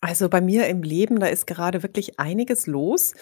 Also bei mir im Leben, da ist gerade wirklich einiges los,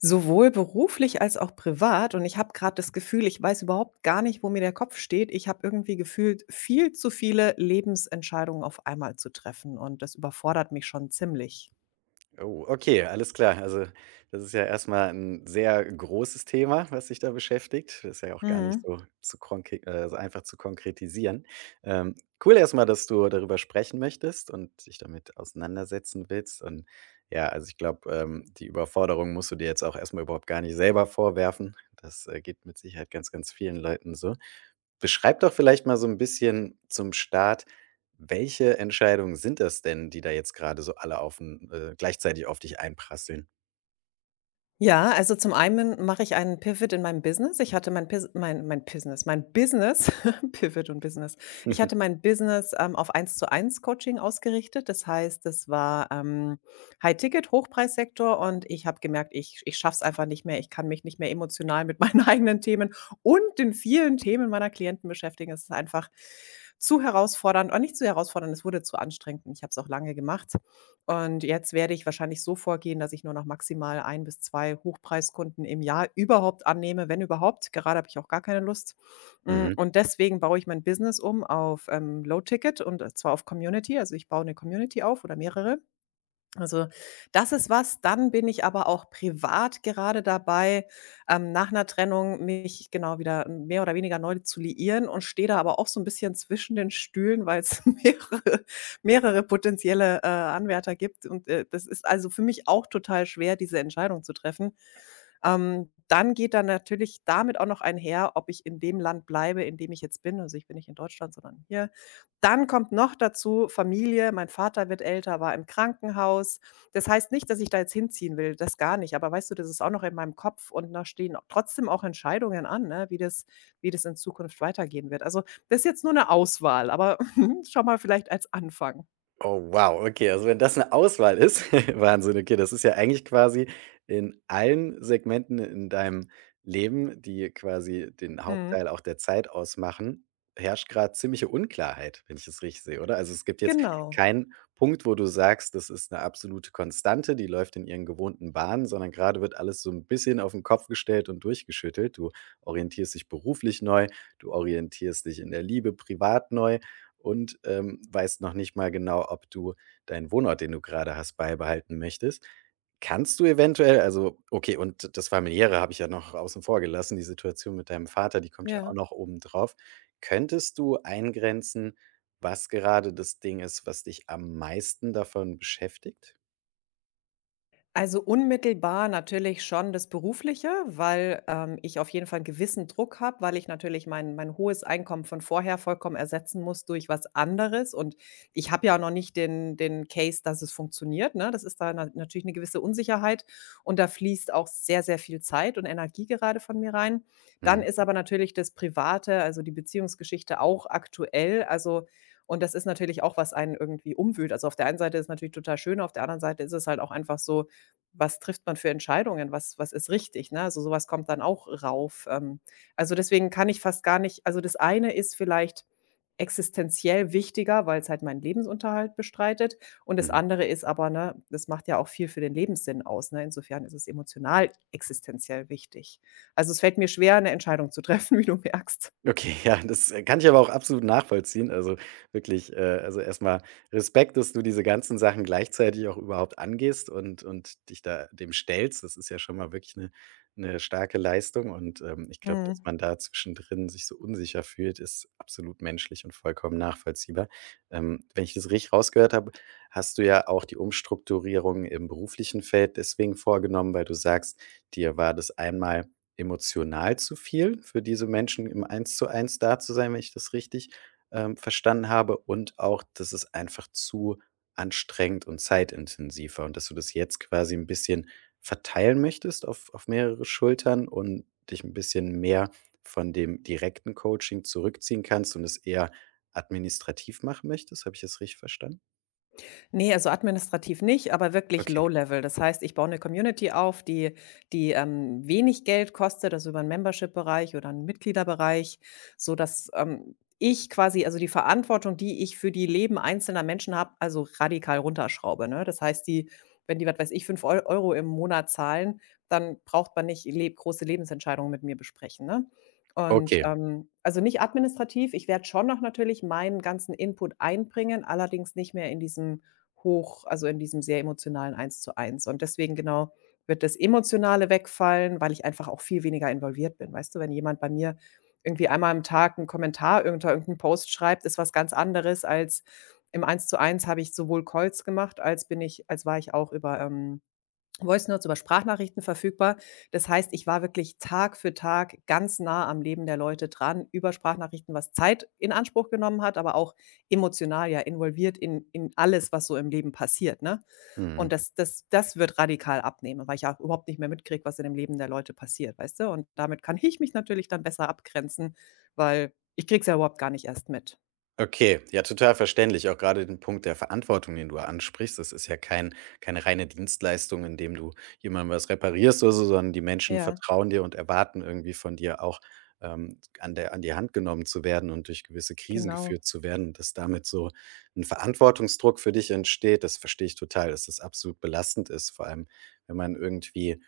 sowohl beruflich als auch privat. Und ich habe gerade das Gefühl, ich weiß überhaupt gar nicht, wo mir der Kopf steht. Ich habe irgendwie gefühlt, viel zu viele Lebensentscheidungen auf einmal zu treffen. Und das überfordert mich schon ziemlich. Oh, okay, alles klar. Also, das ist ja erstmal ein sehr großes Thema, was sich da beschäftigt. Das ist ja auch gar nicht Mhm. so zu konkre so einfach zu konkretisieren. Ähm, cool erstmal, dass du darüber sprechen möchtest und dich damit auseinandersetzen willst. Und ja, also, ich glaube, die Überforderung musst du dir jetzt auch erstmal überhaupt gar nicht selber vorwerfen. Das, geht mit Sicherheit ganz, ganz vielen Leuten so. Beschreib doch vielleicht mal so ein bisschen zum Start, welche Entscheidungen sind das denn, die da jetzt gerade so alle auf 'n gleichzeitig auf dich einprasseln? Ja, also zum einen mache ich einen Pivot in meinem Business. Ich hatte mein Pis mein mein Business Pivot und Business. Ich hatte mein Business, auf Eins-zu-eins Coaching ausgerichtet. Das heißt, das war, High-Ticket, Hochpreissektor, und ich habe gemerkt, ich schaffe es einfach nicht mehr. Ich kann mich nicht mehr emotional mit meinen eigenen Themen und den vielen Themen meiner Klienten beschäftigen. Es ist einfach zu herausfordernd, oh, nicht zu herausfordernd, es wurde zu anstrengend, und ich habe es auch lange gemacht. Und jetzt werde ich wahrscheinlich so vorgehen, dass ich nur noch maximal ein bis 2 Hochpreiskunden im Jahr überhaupt annehme, wenn überhaupt. Gerade habe ich auch gar keine Lust. Hm, Mhm. und deswegen baue ich mein Business um auf, Low Ticket und zwar auf Community. Also, ich baue eine Community auf oder mehrere. Also, das ist was. Dann bin ich aber auch privat gerade dabei, nach einer Trennung mich genau wieder mehr oder weniger neu zu liieren, und stehe da aber auch so ein bisschen zwischen den Stühlen, weil's mehrere potenzielle, Anwärter gibt, und, das ist also für mich auch total schwer, diese Entscheidung zu treffen. Dann geht dann natürlich damit auch noch einher, ob ich in dem Land bleibe, in dem ich jetzt bin. Also, ich bin nicht in Deutschland, sondern hier dann kommt noch dazu Familie. Mein Vater wird älter, war im Krankenhaus. Das heißt nicht, dass ich da jetzt hinziehen will, das gar nicht. Aber weißt du, das ist auch noch in meinem Kopf, und da stehen trotzdem auch Entscheidungen an, ne, wie das in Zukunft weitergehen wird. Also, das ist jetzt nur eine Auswahl, aber schau mal vielleicht als Anfang. Oh wow, okay, also wenn das eine Auswahl ist, Wahnsinn, okay, das ist ja eigentlich quasi in allen Segmenten in deinem Leben, die quasi den Mhm. Hauptteil auch der Zeit ausmachen, herrscht gerade ziemliche Unklarheit, wenn ich es richtig sehe, oder? Also, es gibt jetzt Genau. keinen Punkt, wo du sagst, das ist eine absolute Konstante, die läuft in ihren gewohnten Bahnen, sondern gerade wird alles so ein bisschen auf den Kopf gestellt und durchgeschüttelt. Du orientierst dich beruflich neu, du orientierst dich in der Liebe privat neu und, weißt noch nicht mal genau, ob du deinen Wohnort, den du gerade hast, beibehalten möchtest. Kannst du eventuell also, okay, und das Familiäre habe ich ja noch außen vor gelassen, die Situation mit deinem Vater, die kommt ja auch Ja. noch oben drauf. Könntest du eingrenzen, was gerade das Ding ist, was dich am meisten davon beschäftigt? Also unmittelbar natürlich schon das Berufliche, weil ich auf jeden Fall einen gewissen Druck habe, weil ich natürlich mein hohes Einkommen von vorher vollkommen ersetzen muss durch was anderes. Und ich habe ja auch noch nicht den Case, dass es funktioniert, ne? Das ist da natürlich eine gewisse Unsicherheit, und da fließt auch sehr, sehr viel Zeit und Energie gerade von mir rein. Dann Mhm, ist aber natürlich das Private, also die Beziehungsgeschichte auch aktuell. Also und das ist natürlich auch, was einen irgendwie umwühlt. Also, auf der einen Seite ist es natürlich total schön, auf der anderen Seite ist es halt auch einfach so, was trifft man für Entscheidungen? Was ist richtig, ne? Also, sowas kommt dann auch rauf. Also, deswegen kann ich fast gar nicht also, das eine ist vielleicht existenziell wichtiger, weil es halt meinen Lebensunterhalt bestreitet, und das mhm. andere ist aber, ne, das macht ja auch viel für den Lebenssinn aus, ne? Insofern ist es emotional existenziell wichtig. Also, es fällt mir schwer, eine Entscheidung zu treffen, wie du merkst. Okay, ja, das kann ich aber auch absolut nachvollziehen. Also wirklich, also erstmal Respekt, dass du diese ganzen Sachen gleichzeitig auch überhaupt angehst und dich da dem stellst. Das ist ja schon mal wirklich eine starke Leistung und, ich glaube, Mhm. dass man da zwischendrin sich so unsicher fühlt, ist absolut menschlich und vollkommen nachvollziehbar. Wenn ich das richtig rausgehört habe, hast du ja auch die Umstrukturierung im beruflichen Feld deswegen vorgenommen, weil du sagst, dir war das einmal emotional zu viel für diese Menschen im Eins-zu-Eins da zu sein, wenn ich das richtig, verstanden habe und auch, das ist einfach zu anstrengend und zeitintensiver und dass du das jetzt quasi ein bisschen verteilen möchtest auf mehrere Schultern und dich ein bisschen mehr von dem direkten Coaching zurückziehen kannst und es eher administrativ machen möchtest. Habe ich das richtig verstanden? Ne, also administrativ nicht, aber wirklich Okay, low level. Das heißt, ich baue eine Community auf, die wenig Geld kostet, also über einen Membership-Bereich oder einen Mitgliederbereich, sodass, ich quasi also die Verantwortung, die ich für die Leben einzelner Menschen habe, also radikal runterschraube, ne? Das heißt, die wenn die, was weiß ich, 5 Eu Euro im Monat zahlen, dann braucht man nicht le große Lebensentscheidungen mit mir besprechen, ne? Und, okay. Also nicht administrativ. Ich werde schon noch natürlich meinen ganzen Input einbringen, allerdings nicht mehr in diesem hoch also, in diesem sehr emotionalen Eins-zu-eins. Und deswegen genau wird das Emotionale wegfallen, weil ich einfach auch viel weniger involviert bin. Weißt du, wenn jemand bei mir irgendwie einmal am Tag einen Kommentar unter irgendeinen Post schreibt, ist was ganz anderes als im Eins-zu-eins habe ich sowohl Calls gemacht, als bin ich als war ich auch über, Voice Notes über Sprachnachrichten verfügbar. Das heißt, ich war wirklich Tag für Tag ganz nah am Leben der Leute dran über Sprachnachrichten, was Zeit in Anspruch genommen hat, aber auch emotional ja involviert in alles, was so im Leben passiert, ne? Und Mhm. das wird radikal abnehmen, weil ich ja überhaupt nicht mehr mitkriege, was in dem Leben der Leute passiert, weißt du? Und damit kann ich mich natürlich dann besser abgrenzen, weil ich kriege es ja überhaupt gar nicht erst mit. Okay, ja, total verständlich. Auch gerade den Punkt der Verantwortung, den du ansprichst. Das ist ja keine reine Dienstleistung, indem du jemandem was reparierst oder so, sondern die Menschen Ja, vertrauen dir und erwarten irgendwie von dir auch an die Hand genommen zu werden und durch gewisse Krisen genau. geführt zu werden, dass damit so ein Verantwortungsdruck für dich entsteht. Das verstehe ich total, dass das absolut belastend ist. Vor allem, wenn man irgendwie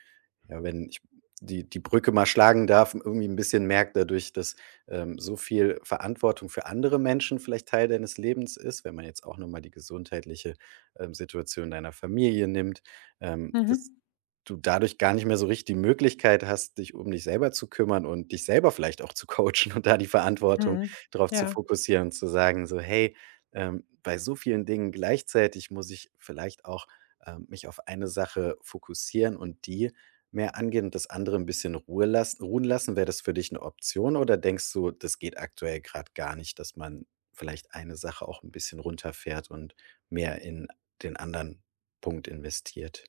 ja, wenn ich die Brücke mal schlagen darf, irgendwie ein bisschen merkt dadurch, dass, so viel Verantwortung für andere Menschen vielleicht Teil deines Lebens ist, wenn man jetzt auch noch mal die gesundheitliche, Situation deiner Familie nimmt, dass Mhm. du dadurch gar nicht mehr so richtig die Möglichkeit hast, dich um dich selber zu kümmern und dich selber vielleicht auch zu coachen und da die Verantwortung Mhm. darauf zu Ja. fokussieren und zu sagen so: „Hey, bei so vielen Dingen gleichzeitig muss ich vielleicht auch, mich auf eine Sache fokussieren und die mehr angehen und das andere ein bisschen ruhen lassen.“ Wäre das für dich eine Option oder denkst du, das geht aktuell gerade gar nicht, dass man vielleicht eine Sache auch ein bisschen runterfährt und mehr in den anderen Punkt investiert?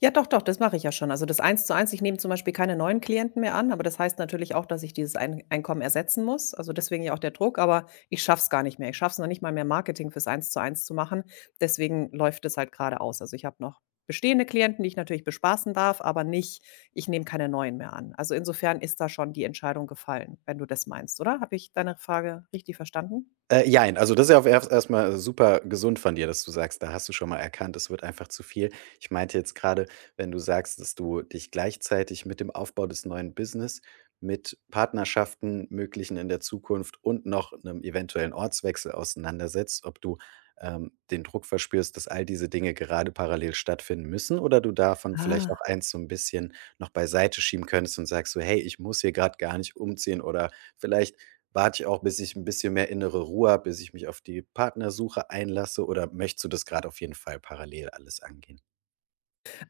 Ja, doch, doch, das mache ich ja schon. Also das eins zu eins. Ich nehme zum Beispiel keine neuen Klienten mehr an, aber das heißt natürlich auch, dass ich dieses Einkommen ersetzen muss. Also deswegen ja auch der Druck, aber ich schaffe es gar nicht mehr. Ich schaffe es noch nicht mal mehr, Marketing fürs eins zu machen. Deswegen läuft es halt gerade aus. Also ich habe noch bestehende Klienten, die ich natürlich bespaßen darf, aber nicht ich nehme keine neuen mehr an. Also insofern ist da schon die Entscheidung gefallen, wenn du das meinst, oder? Habe ich deine Frage richtig verstanden? Jein, also, das ist ja auf erstmal super gesund von dir, dass du sagst, da hast du schon mal erkannt, es wird einfach zu viel. Ich meinte jetzt gerade, wenn du sagst, dass du dich gleichzeitig mit dem Aufbau des neuen Business, mit Partnerschaften, möglichen in der Zukunft und noch einem eventuellen Ortswechsel auseinandersetzt, ob du, den Druck verspürst, dass all diese Dinge gerade parallel stattfinden müssen oder du davon vielleicht Ah. auch eins so ein bisschen noch beiseite schieben könntest und sagst so: „Hey, ich muss hier gerade gar nicht umziehen“ oder vielleicht warte ich auch, bis ich ein bisschen mehr innere Ruhe habe, bis ich mich auf die Partnersuche einlasse oder möchtest du das gerade auf jeden Fall parallel alles angehen?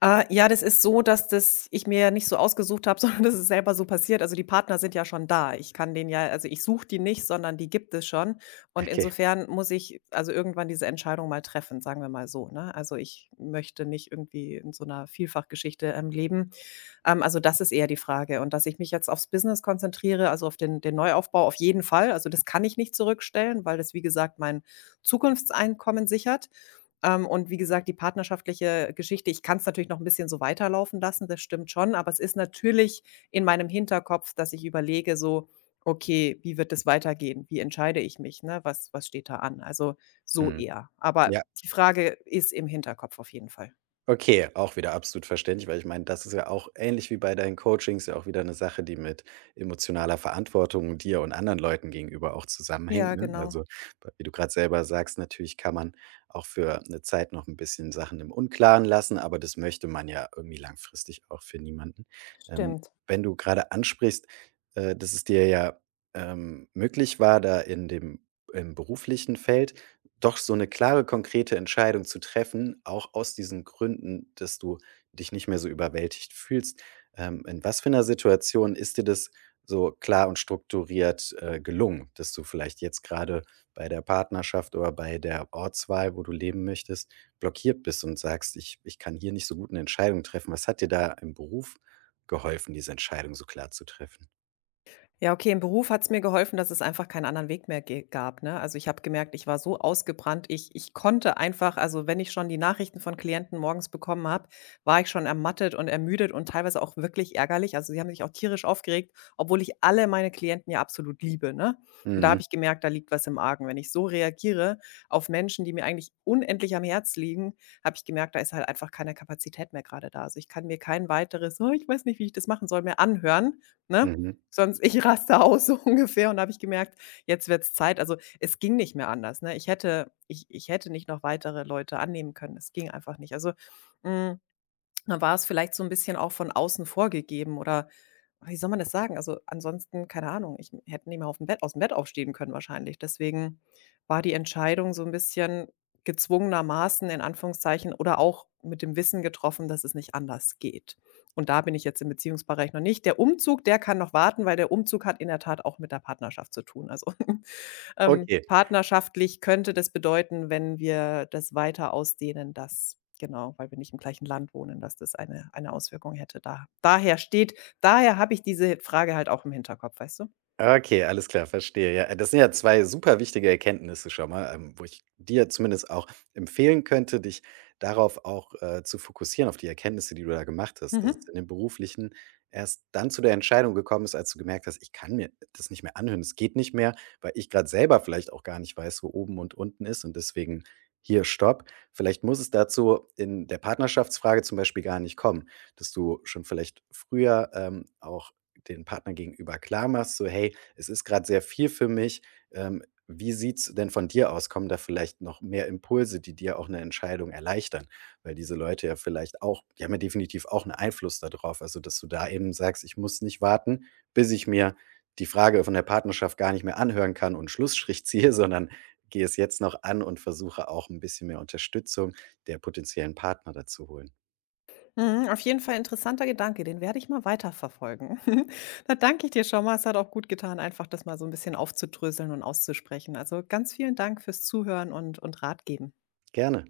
Ja, das ist so, dass das ich mir nicht so ausgesucht habe, sondern das ist selber so passiert. Also, die Partner sind ja schon da. Ich kann den ja also, ich suche die nicht, sondern die gibt es schon. Und Okay. insofern muss ich also irgendwann diese Entscheidung mal treffen, sagen wir mal so, ne? Also, ich möchte nicht irgendwie in so einer Vielfachgeschichte, leben. Also, das ist eher die Frage. Und dass ich mich jetzt aufs Business konzentriere, also auf den Neuaufbau auf jeden Fall. Also, das kann ich nicht zurückstellen, weil das, wie gesagt, mein Zukunftseinkommen sichert. Und wie gesagt, die partnerschaftliche Geschichte ich kann es natürlich noch ein bisschen so weiterlaufen lassen, das stimmt schon, aber es ist natürlich in meinem Hinterkopf, dass ich überlege so: „Okay, wie wird es weitergehen? Wie entscheide ich mich, ne? Was steht da an?“ Also, so Mhm. eher. Aber Ja. die Frage ist im Hinterkopf auf jeden Fall. Okay, auch wieder absolut verständlich, weil ich meine, das ist ja auch ähnlich wie bei deinen Coachings ja auch wieder eine Sache, die mit emotionaler Verantwortung dir und anderen Leuten gegenüber auch zusammenhängt, Ja, ne? genau. Also, wie du gerade selber sagst, natürlich kann man auch für eine Zeit noch ein bisschen Sachen im Unklaren lassen, aber das möchte man ja irgendwie langfristig auch für niemanden. Ähm, Stimmt. wenn du gerade ansprichst, dass es dir ja, möglich war, da in dem im beruflichen Feld doch so eine klare, konkrete Entscheidung zu treffen, auch aus diesen Gründen, dass du dich nicht mehr so überwältigt fühlst. In was für einer Situation ist dir das so klar und strukturiert, gelungen, dass du vielleicht jetzt gerade bei der Partnerschaft oder bei der Ortswahl, wo du leben möchtest, blockiert bist und sagst: ich kann hier nicht so gut eine Entscheidung treffen.“ Was hat dir da im Beruf geholfen, diese Entscheidung so klar zu treffen? Ja, okay, im Beruf hat's mir geholfen, dass es einfach keinen anderen Weg mehr ge gab, ne? Also, ich habe gemerkt, ich war so ausgebrannt. Ich konnte einfach also, wenn ich schon die Nachrichten von Klienten morgens bekommen habe, war ich schon ermattet und ermüdet und teilweise auch wirklich ärgerlich. Also, sie haben sich auch tierisch aufgeregt, obwohl ich alle meine Klienten ja absolut liebe, ne? Und da Mhm, habe ich gemerkt, da liegt was im Argen. Wenn ich so reagiere auf Menschen, die mir eigentlich unendlich am Herz liegen, habe ich gemerkt, da ist halt einfach keine Kapazität mehr gerade da. Also, ich kann mir kein weiteres: „Oh, ich weiß nicht, wie ich das machen soll“, mehr anhören, ne? mhm. Sonst ich raste aus so ungefähr, und da habe ich gemerkt, jetzt wird's Zeit. Also, es ging nicht mehr anders, ne? Ich hätte nicht noch weitere Leute annehmen können. Es ging einfach nicht. Also, hm, dann war es vielleicht so ein bisschen auch von außen vorgegeben oder wie soll man das sagen? Also, ansonsten, keine Ahnung, ich hätte nicht mal aufm Bett ausm Bett aufstehen können wahrscheinlich. Deswegen war die Entscheidung so ein bisschen gezwungenermaßen in Anführungszeichen oder auch mit dem Wissen getroffen, dass es nicht anders geht. Und da bin ich jetzt im Beziehungsbereich noch nicht. Der Umzug, der kann noch warten, weil der Umzug hat in der Tat auch mit der Partnerschaft zu tun. Also Okay. partnerschaftlich könnte das bedeuten, wenn wir das weiter ausdehnen, dass genau, weil wir nicht im gleichen Land wohnen, dass das eine Auswirkung hätte. Da daher steht daher habe ich diese Frage halt auch im Hinterkopf, weißt du? Okay, alles klar, verstehe. Ja, das sind ja 2 super wichtige Erkenntnisse schon mal, wo ich dir zumindest auch empfehlen könnte, dich darauf auch, zu fokussieren, auf die Erkenntnisse, die du da gemacht hast, dass es Mhm. in dem Beruflichen erst dann zu der Entscheidung gekommen ist, als du gemerkt hast: „Ich kann mir das nicht mehr anhören, es geht nicht mehr, weil ich gerade selber vielleicht auch gar nicht weiß, wo oben und unten ist und deswegen hier stopp.“ Vielleicht muss es dazu in der Partnerschaftsfrage zum Beispiel gar nicht kommen, dass du schon vielleicht früher, auch den Partner gegenüber klar machst, so: „Hey, es ist gerade sehr viel für mich. Ähm, wie sieht's denn von dir aus? Kommen da vielleicht noch mehr Impulse, die dir auch eine Entscheidung erleichtern?“ Weil diese Leute ja vielleicht auch die haben ja definitiv auch einen Einfluss darauf, also, dass du da eben sagst: „Ich muss nicht warten, bis ich mir die Frage von der Partnerschaft gar nicht mehr anhören kann und Schlussstrich ziehe, sondern gehe es jetzt noch an und versuche auch ein bisschen mehr Unterstützung der potenziellen Partner dazu holen.“ Mhm. Auf jeden Fall interessanter Gedanke, den werde ich mal weiterverfolgen. Da danke ich dir schon mal. Es hat auch gut getan, einfach das mal so ein bisschen aufzudröseln und auszusprechen. Also, ganz vielen Dank fürs Zuhören und Rat geben. Gerne.